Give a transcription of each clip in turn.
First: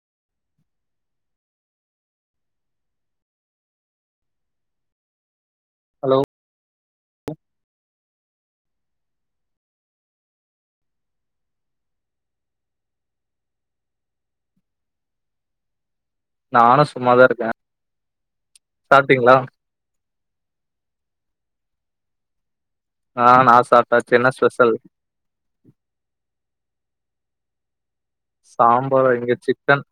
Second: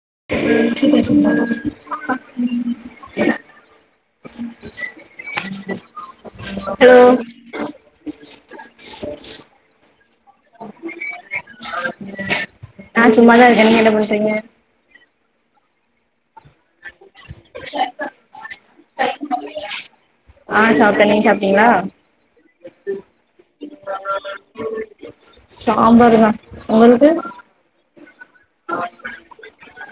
[inaudible] Hello hello நா சும்மாதா இருக்க நீங்க என்ன பண்றீங்க நானு சு சாப்ட்டீங்களா ஆ சாப்ட்ட நீங்க சாப்ட்டீங்களா ஆ நா சாப்ட்டாச்சி என்ன ஸ்பெஷல் சாம்பாருங்க உங்களுக்கு சாம்பாரா இங்க சிக்கன்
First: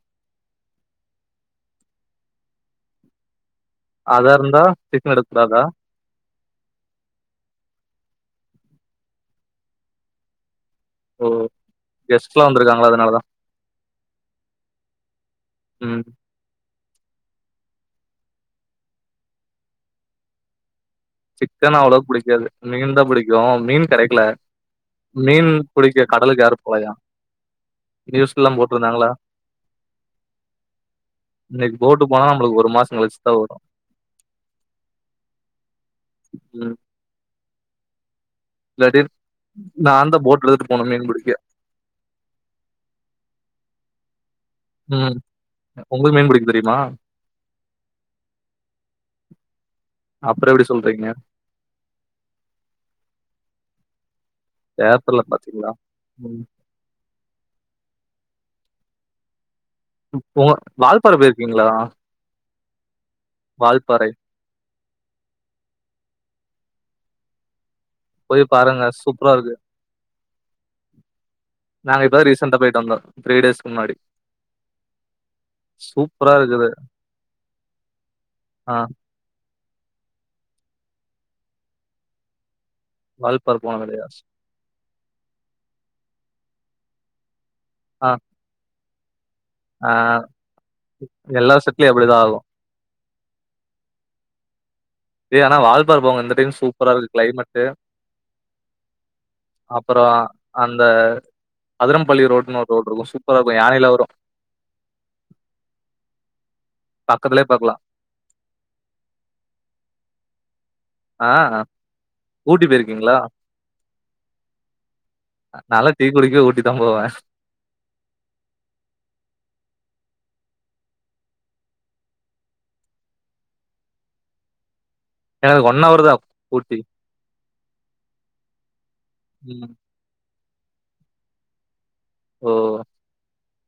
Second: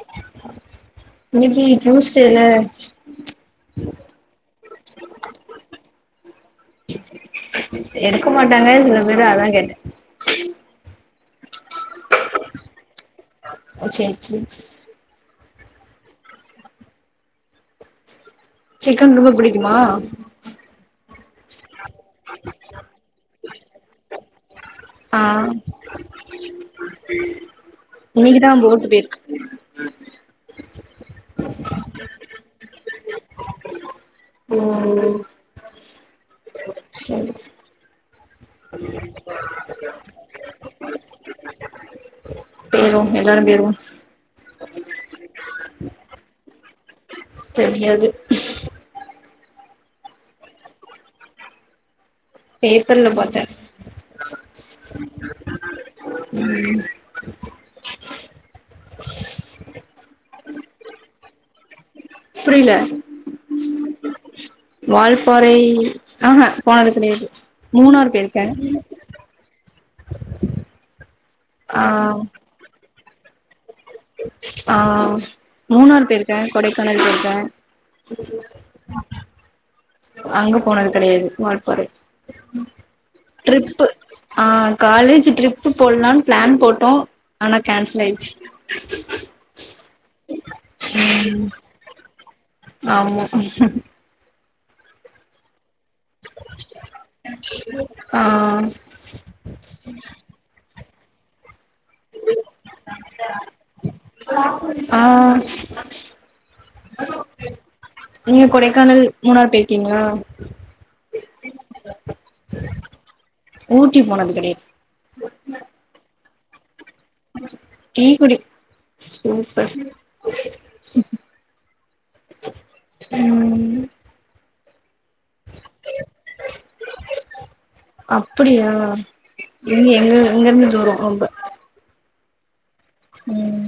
இன்னிக்கி ட்யூஸ்டேல அதா இருந்தா சிக்கன் எடுக்கூடாதா எடுக்க மாட்டாங்க சில பேரு அதா கேட்ட ஓ கெஸ்ட்லா வந்துருக்காங்களா அதனாலதா ஓ சே சே சே ம் சிக்கன் ரொம்ப புடிக்குமா சிக்கன் அவ்ளவா புடிக்காது மீன்தா புடிக் கு மீன் கெடைக்கல ஆ மீன் புடிக்க கடலுக்கு யாரு போலையா நியூஸ்லா இன்னைக்குதா போட்டு போட்ருந்தாங்களா போயிருக்கு இன்னைக் போட்டு போனா நம்ளுக்கு ஒரு மாசோ கழிச்சிதா வரு சே சே லடிர் நாந்தா போட்ல எத்துட்டு போனு மீன் புடிக்க போயிருவோ எல்லாரு பொய்ருவோ ம் உங்களு மீன் புடிக்க தெரியுமா தெரியாது அப்றொ எப்டி சொல்றீங்க பேப்பர்ல பாத்த பேப்பர்ல பாத்தீங்ளா [unintelligible] வால்பாற பொய்ர்கீங்களா புரில வால்பாறை வால்பாறை அஹ போனது கடையாது மூணார் போய் போயிருக்க பாருங்க சூப்பரா இருக்கு நாங்க இப்பதா ரீசண்டா போயிட்டு வந்தோ த்ரீ டேஸ் ஆஹ் மூணாரு சூப்பரா போயிருக்கே இருக்குது கொடைக்கானல் போயிருக்கே ஆ அங்க போனது கெடையாது வால்பாறை வால்பார் போனது ட்ரிப்பு இல்லையா ஆ காலேஜ் ட்ரிப் போடலாம்னு பிளான் போட்டு போ ஆனா கேன்சல் ஆயிச்சு [inaudible] ஆஹ் எல்லா செட்லயு அப்படிதா ஆகு ம்ஹம்ம் ஏ ஆனா வால்ப் ப்பார போங்க இந்த டைம் சூப்பரா இருக்கு கிளைமேட் ஆ அப்புற அந் அந்த அதிரம்பள்ளி ரோடுனு ஒரு ரோடு இருக்கும் சூப்பரா ருக்கு யானையில வரு ஆ பக்கத்துலயே பாக்கலா நீங்க கொடைக்கானல் மூணார் போய்ருக்கீங்களா ஆஹ் ஊட்டி போயிருக்கீங்களா ஊட்டி போனது கெடையாது நல்லா டீ குடிக்க ஊட்டி தா போவே டீ குடி சூப்பர் உம் எனக்கு ஒன் ஹவர் தா ஊட்டி அப்டியா ம் இங்க எங்க இங்கருந்து தூரோ ரொம்ப ஓ உம்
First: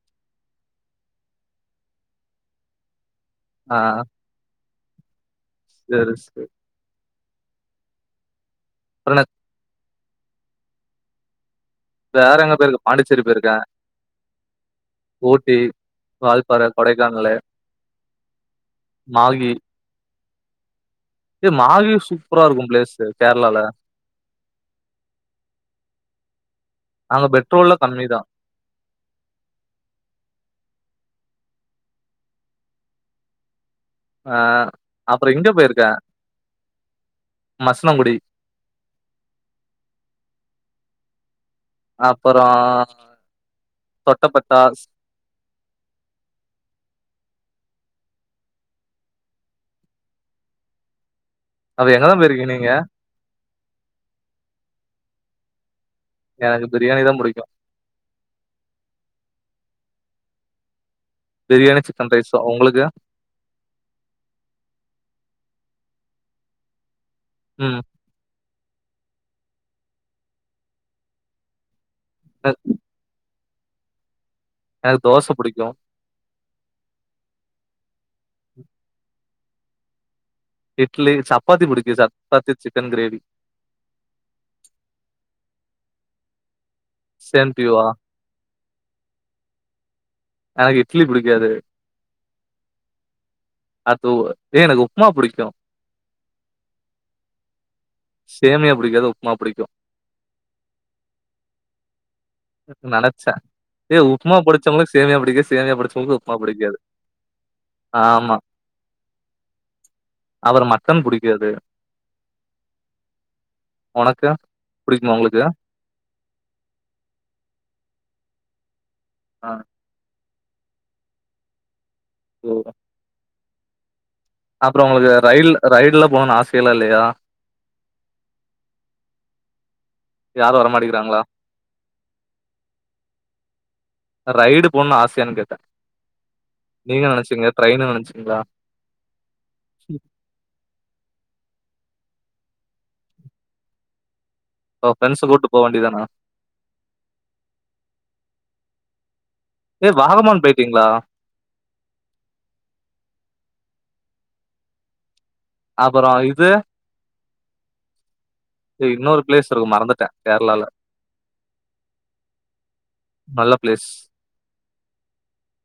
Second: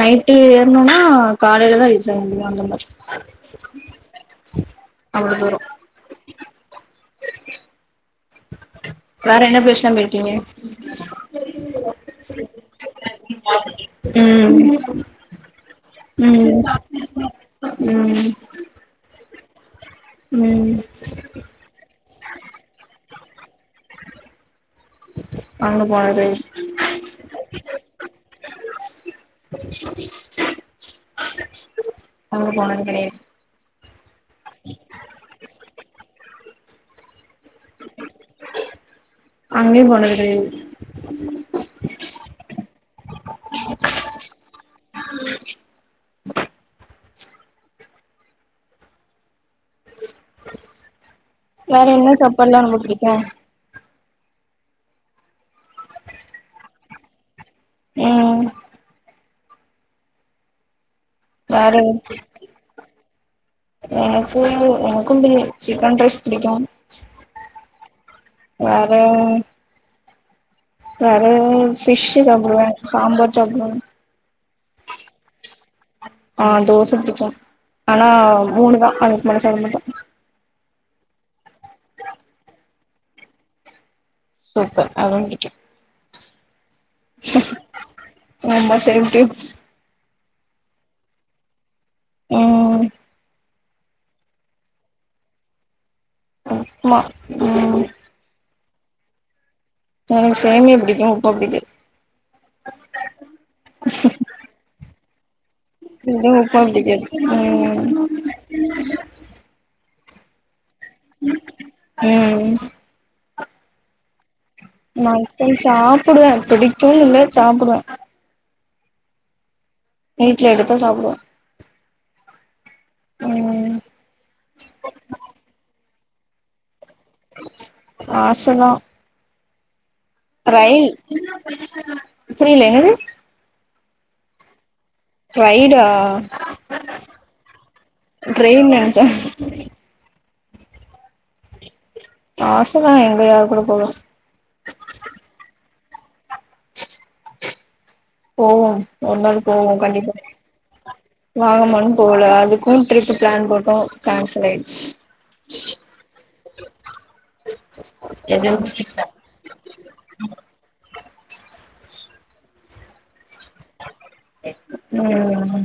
நைட்டு ஏற்ணோனா காலேலதா ரீச் ஆக முடியு அந்த மாரி ஆஹ் அவ்ளோ தூரோ அப்புறோ வேற என்ன பேசனமே ஓகே வேற எங்க போயிருக்கு பாண்டிச்சேரி போயிருக்கே ஊட்டி உம் வால்பாற கொடைக்கானலு உம் உம் ஏ மாகி சூப்பரா இருக்கு பிளேஸ்சு கேரளால அங்க போனது அங்க பெட்ரோல்லா கம்மிதா அங்க போனது கெடையாது ஆஹ் அப்பறோ எங்க போயிருக்க அங்கயு போனது கெடையாது அப்பறோ தொட்டபெட்டாஸ் வேற அப்ப என்ன எங்கதா போயிருக்கீங்க சப்பாடுல்லா நீங்க ரொம்ப பிடிக்கு எனக்கு பிரியாணி தா புடிக்கு உம் பிரியாணி வேற என் சிக்கன் எ ரைஸு உங்களுக்கு எ எனக்கு எனக்கும் பிரி சிக்கன் ரைஸ் பிடிக்கு உம் வேற வேற ஃபிஷ்சு சாப்டுவே சாம்பார் சாப்டுவோ எனக்கு தோச புடிக்கு ஆஹ் தோச பிடிக்கும் ஆனா மூணு தா அது மனசார மட்டு இட்லி சப்பாத்தி புடிக்கு சப்பாத்தி சிக்கன் கிரேவி சூப்பர் அதுவு பிடிக்கு சேம் டு யூ ஆ ஆமா சேம் டுயூஸ் எனக்கு இட்லி புடிக்காது ம் அது எனக்கு உப்மா புடிக்கோ உப்மா ம் புடிக்கது உப்மா புடிக்கோ ந எனக்கு சேமியா புடிக்கோ உப்மா புடிக்காது நனச்ச ஏ உப்மா புடிச்சவங்களுக்கு சேமியா புடிக்காது இது உப்மா புடிக்காது ம் அவர் மட் ம் உனக்கு புடிக்குமா உங்களுக்கு மட்டன் சாப்டுவே புடிக்கும்னு இல்ல சாப்டுவ ஆ வீட்ல எடுத்த சாப்டுவ ஓ அப்றோ உங்களுக்கு ரயில் ரைடுல போன ஆச ல ல் ஆசதா யாரு ரயில் வரமாட்டேங்கிறாங்களா புரில என்னது ரைடு போன ஆசயான்னு கேட்ட ரைடா நீங்க நனச்சீங்க ட்ரெயினு நனச்சீங்களா ட்ரெயின் நெனச்சே ஆசதா எங்க யரு கூட போக பிரரெண்ட் ச கூப்டு போக வேண்டிதானா போவோ ஒன்ன போவோ ஏ கண்டிப்பா வாகமான் போயிட்டீங்களா வாங்கம்மான்னு போகல அதுக்கோ ட்ரிப்பு பிளான் போட்டோ கேன்சல் ஆயிடுச்சி அப்றோ இது எது இன்னொரு பிளேஸ் இருக்கோ மறந்துட்ட கேரளால நல்ல பிளேஸ் ம்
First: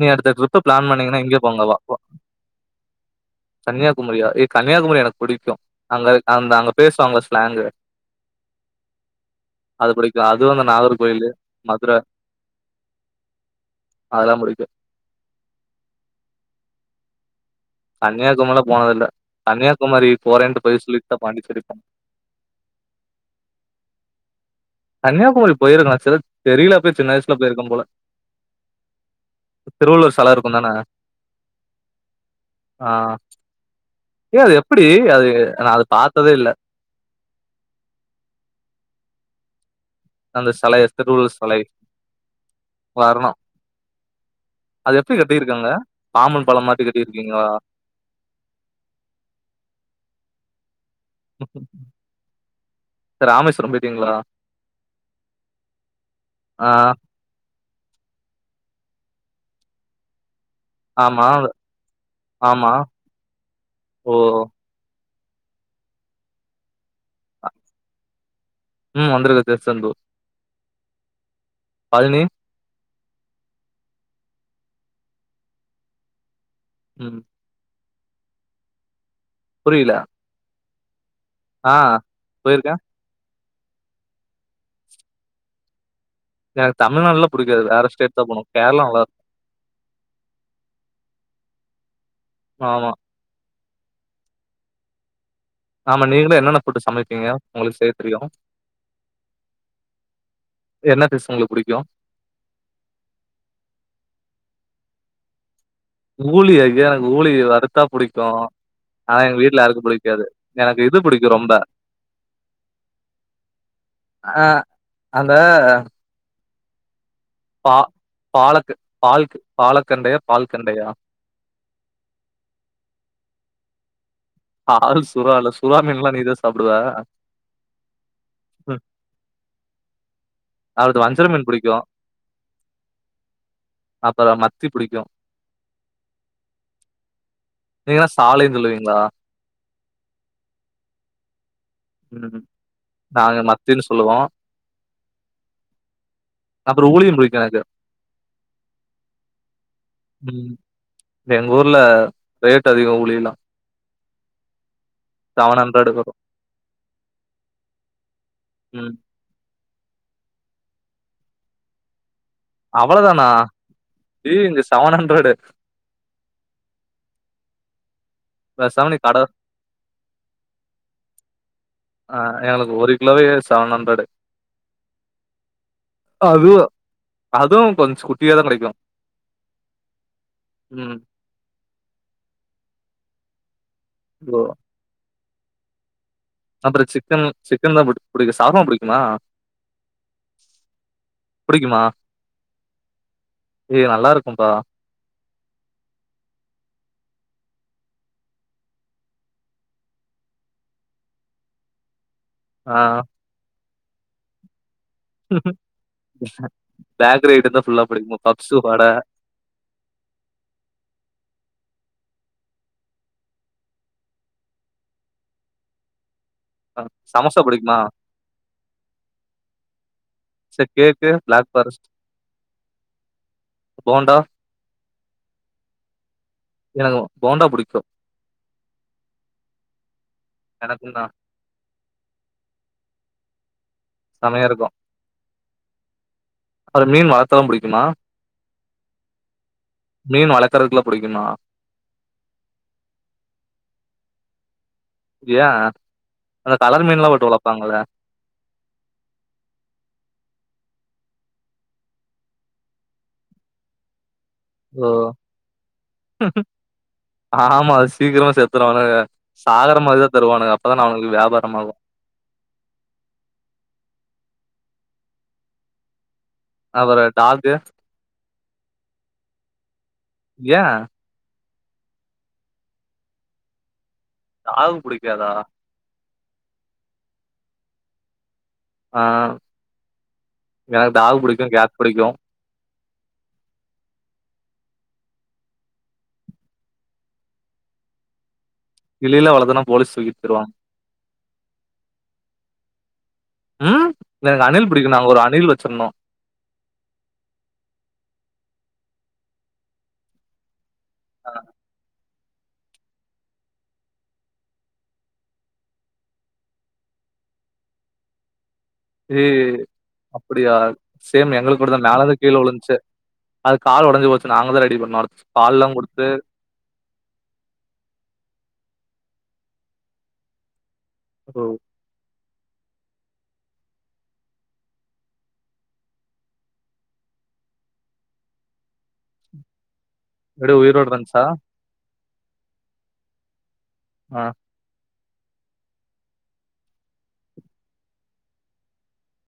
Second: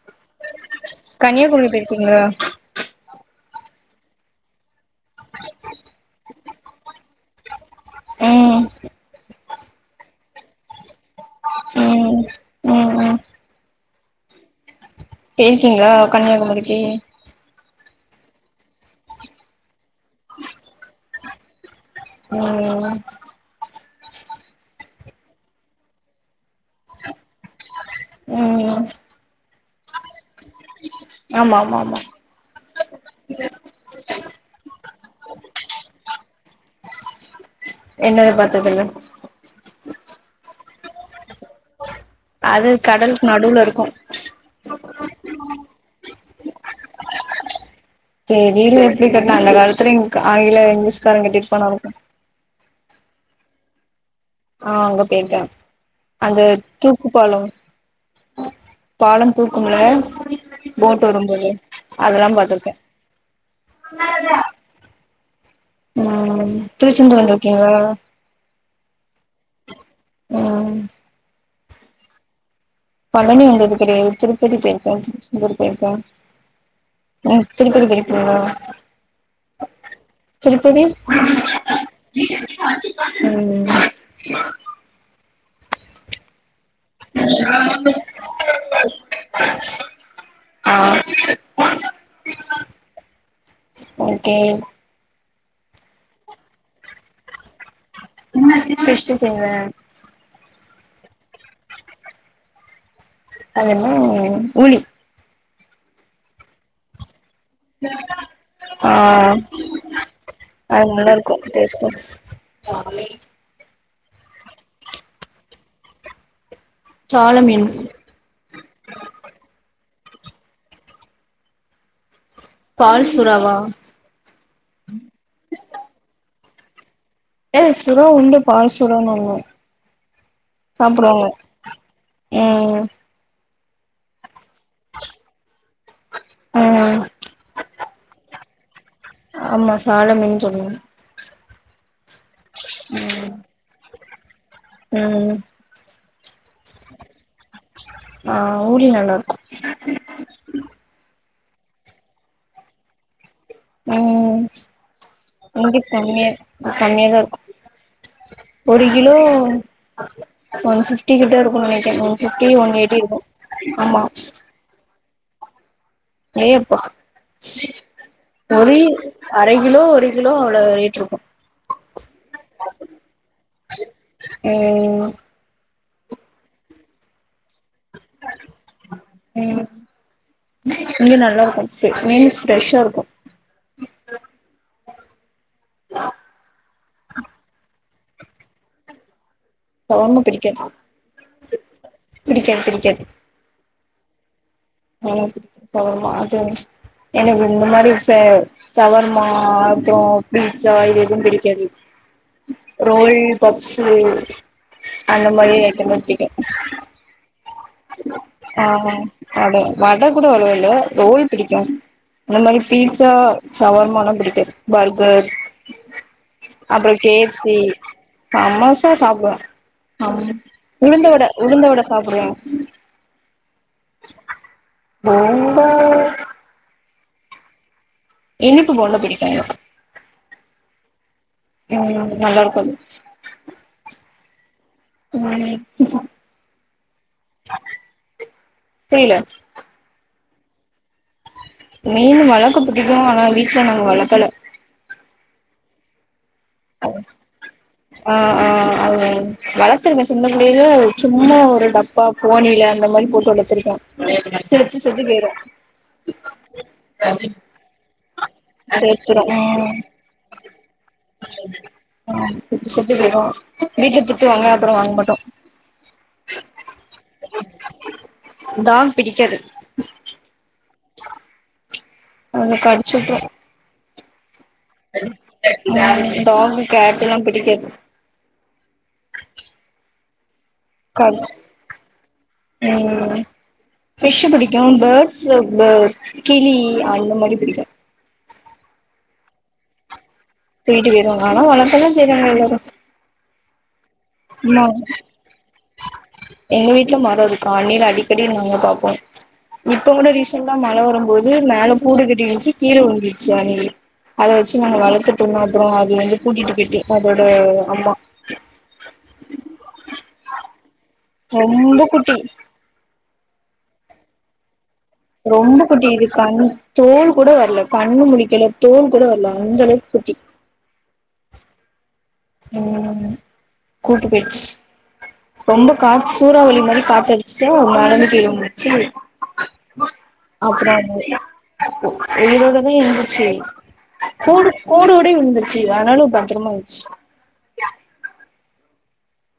நீ அடுத்த ட்ரிப் கன்னியாகுமரி போய்ருக்கீங்கள கன்னியாகுமரியா ஏ கன்னியாகுமரி எனக்கு பிடிக்கோ அங்க அந்த அங்க பேசுவாங்கள ஸ்லாங்கு உம் அது புடிக்கு அதுவு அந்த நாகர் கோயிலு மதுரை ம் ம் ம் அதெல்லா புடிக்கு பேக்கிங்கா கன்னியாகுமரிக்கு கன்னியாகும்மால்லா போனதில்ல கன்னியாகுமரி போறேன்ட்டு பொய் சொல்லிட்டுதா பாண்டிச்சேரி போனோ உம் கன்னியாகுமரி போயிருக்கே நா சிஸ் தெரில அப் சின்ன வய்சுல போயிருக்கே போல உம் திருவள்ளூர் செல இருக் தானே ஆமா ஆமா ஆமா ஆ ஏது எப்டி அது நா அது பாத்ததே இல்ல என்னது பாத்ததில்ல அந்த செலய திருவள்ளுவர் செலய அது கடலுக்கு நடுவுல இருக்கு அது எப்டி கட்டிருக்காங்க பாமன் பாலம் மாரி கட்டிருக்கீங்களா செரி வீடு எப்டி கட்டனா அந்த காலத்துல காலைல எந்திரிச் [unintelligible] ராமேஸ்வரம் போயிர்க்கீங்ளா ஆ அங்க போயிருக்க அந்த ஆ. தூக்கு பாலோ பாலம் தூக்கும்ல போட் ஆமா. வரும்போது அதல்லா ஆமா. பாத்துர்க்கன் ஓ! ம் திருச்செந்தூர் வந்திருக்கீங்ளா ம் வந்துருக்க திருச்செந்தூர் பல்னி பலனி வந்தது கடயாது திருப்பதி போயிருக்கன் [inaudible] போயிருக்கன் ம் திருப்பதி பேரி ஆஹ் புரிய்ல [unintelligible] ஆஹ் போயிருக்கன் ம் எனக் தமில்நால்ல புடிக்காது வேற ஸ்டேட்தா போனு கேர்ளா நல்லா ஆ ஆமா ஓகே ஆமா நீங்ளு என்னன்ன ஃபுட்டு சமைப்பீங்க உங்களுக்கு செய்ய தெரியும்? ஃபிஷ்ஷு செய்வன் என்ன ஃபிஸ் ஒங்ளுக்கு புடிக்கும் அதெண்ண ஊளி ஊளியா இது எனக்கு ஊளி வறுத்தா புடிக்கும் ஆ ஆனா எங்க வீட்ல யாருக்கும் புடிக்காது எனக்கு அது இது புடிக்கு ரொம்ப நல்லாருக்கு டேஸ்ட்டா அஹ் அந்த சால மீன் பா பாலக்கு பால்க்கு பாலக் கண்டயா பால் கண்டயா பால் சுறாவா ஆல் சுறால சுறாமீன்லா நீதான் சாப்டுவ ஏ சுறா உண்டு பால் சுரானு ஒன்னு அடுத்து வஞ்சர சாப்புடுவாங்க மீன் ம் அப்பற ம ம் நீங்னா சாலைன் சொல்லுவீங்ளா ஆமா சால மீன் சொல்லுவோ உஹ்ம் உம் நாங்க மத்தினு சொல்லுவோம் ம் அப்றொ ஊளியுன் புடிக்கும் எனக்கு ஆஹ் ஊளி நல்லாருக்கும் ம். எங்க ஊர்ல ரேட் அதிகோம் ஊளில்லா உம் உங்கித் வரும். தண்ணி கம்மியா தா இருக்கு ச்சு ஒரு ம். கிலோ ஒன் ஃபிப்டி கிட்ட இருக்குனு நெனக்கே எஸ் கே ஒன் எயிட்டி வரும் அவ்வளதானா? ஆமா ஹண்ட்ரேட்டு ஏ எப்பா ஒரு பேசாம நீ கட அரை கிலோ ஒரு கிலோ அவ்ளோ ரேட் இருக்கு ஆஹ் எங்களுக்கு ஒரு கிலோவே செவன் ஹண்ட்ரடு ம் அது அதுவும் கொஞ்சம் குட்டியா தான் கெடைக்கும். உம் ம். இ்ங்க நல்லா இருக்கு தட் மின்ஸ் ஃப்ரெஷ்ஷா இருக்கும் ஆஹ் அப்றோ சிக்கன் சிக்கன் தா புட் புடிக்கு ஷவர்மா புடிகுமா ஷவர்மா பிடிகாது பிடிகாது பிடிகாது இது நல்லா இருகும்ப்பா ஆனா ஷவர்மா அது ச்சு எனக்கு இந்த மாரி ச சவர்மா அப்றோ பீட்சா இது எதும் பிடிக்காது ரோல் பஃப்ஸ் உம் பேக்ரி ஐட்டத்த ஃபுல்லா பிடிக்கு பப்ஸு ஆ வட அட வட கூட அவ்ளோ இல்ல ரோல் பிடிக்கு இந்த மாரி பீட்சா ஷவர்மானா பிடிகாது பர்கர் அ அப்றோ கே எஃப் சமோசா சி பிடிக்குமா? சமோசா சாப்டுவே சாப்டுவோ, சரி உளுந்த கேக்கு, வட பிளாக் உளுந்த வட ஃபாரஸ்ட், சாப்புடுவோ போண்டா ரொம்ப எனக்கு போண்டா புடிக்கு இனிப்பு போண்டா பிடிக்கு எனக்குந்தா ம் நல்லார்க்காது செமயா இருக்கு ம் ம்ஹும் அது மீன் வளத்தவு புடிக்குமா புரியல மீன் வளக்கறக்குல்லா புடிக்குமா மீனு வளக்க புடிக்கு ஆனா, வீட்ல நாங்க வளக்கல ஏ [inaudible] ஆ ஆ அது வளத்திருப்ப சின்னப்புள்ளைல சும்மா ஒரு டப்பா, போனைல அந்த மாரி போட்டு வளத்திருக்கோ ஓ [inaudible] ஆமா அது சீக்கிரமா செத்திரு ஆனா, செத்துரு சாகற மாரி தா தருவானுங்க அப்ப தான அவனுகளுக் ம் செத்து செத்து போய்டு வீட்ல திட்டுவாங்க அப்றோ வாங் மாட்டோ அபறோ டாகு டாக் பிடிக்காது ஏ அதுங்க கடிச்சுட்ரு டாகு புடிக்காதா ம் டாகு, கேட் எல்லா பிடிக்காது ஆ எனக்கு டாகு கடிச் புடிக்கு கேட் புடிக்கு ம் ஃபிஷ்ஷு பிடிக்கு பேட்ஸு பே கிளி அந்த மாரி பிடிக்கு இல்ல இல்ல அவ்ளோ தான போலீஷ் தூக்கிட் தூக்கிட்டு போயிருவாங்க ஆனா வளக்கல்லா செய்றாங்க எல்லாரு ஆ ஆ எங்க வீட்ல மரோ இருக்கு அண்ல் அடிக்கடி நாங்க பாப்போம் இப்ப குட ரீசெண்டா மழ போது மேல கூடுகட் [unintelligible] கீழ உளுந்துச்சி அணில் அத வச்சு நாங்க வளத்துக்ட்டு இருந்தோம் அதுகப்றோ அது வந்து கூட்டிட்டு போச்சு அதோட அம்மா ஏ அப்டியா சேம் எங்களுக்குட தா ரொம்ப மேலந்து குட்டி கீழ உழுந்ச்சி அது கால் ஒடஞ்சு போச்சு நாங்க தா ரெடி பண் ரொம்ப குட்டி இது கண் தோல் கூட வரல கண்ணு முழிக்கல தோல் கூட வரலா அந்த அளவுக்கு குட்டி ஒ உம் கூட்டு போயிர்ச்சு ரொம்ப காத் சூறாவளி மாரி காத்தடிச்சுச்சா மேல இருந்து கீழ விழுந்திருச்சு எப்டியோ அப்புறோ உயிரோட அந்த இருந்துச்சா உயிரோடதா இருந்துச்சு ஆ கூடு கூடு அப்டியே விழுந்துச்சு ஆனாலு பத்திரமாச்சு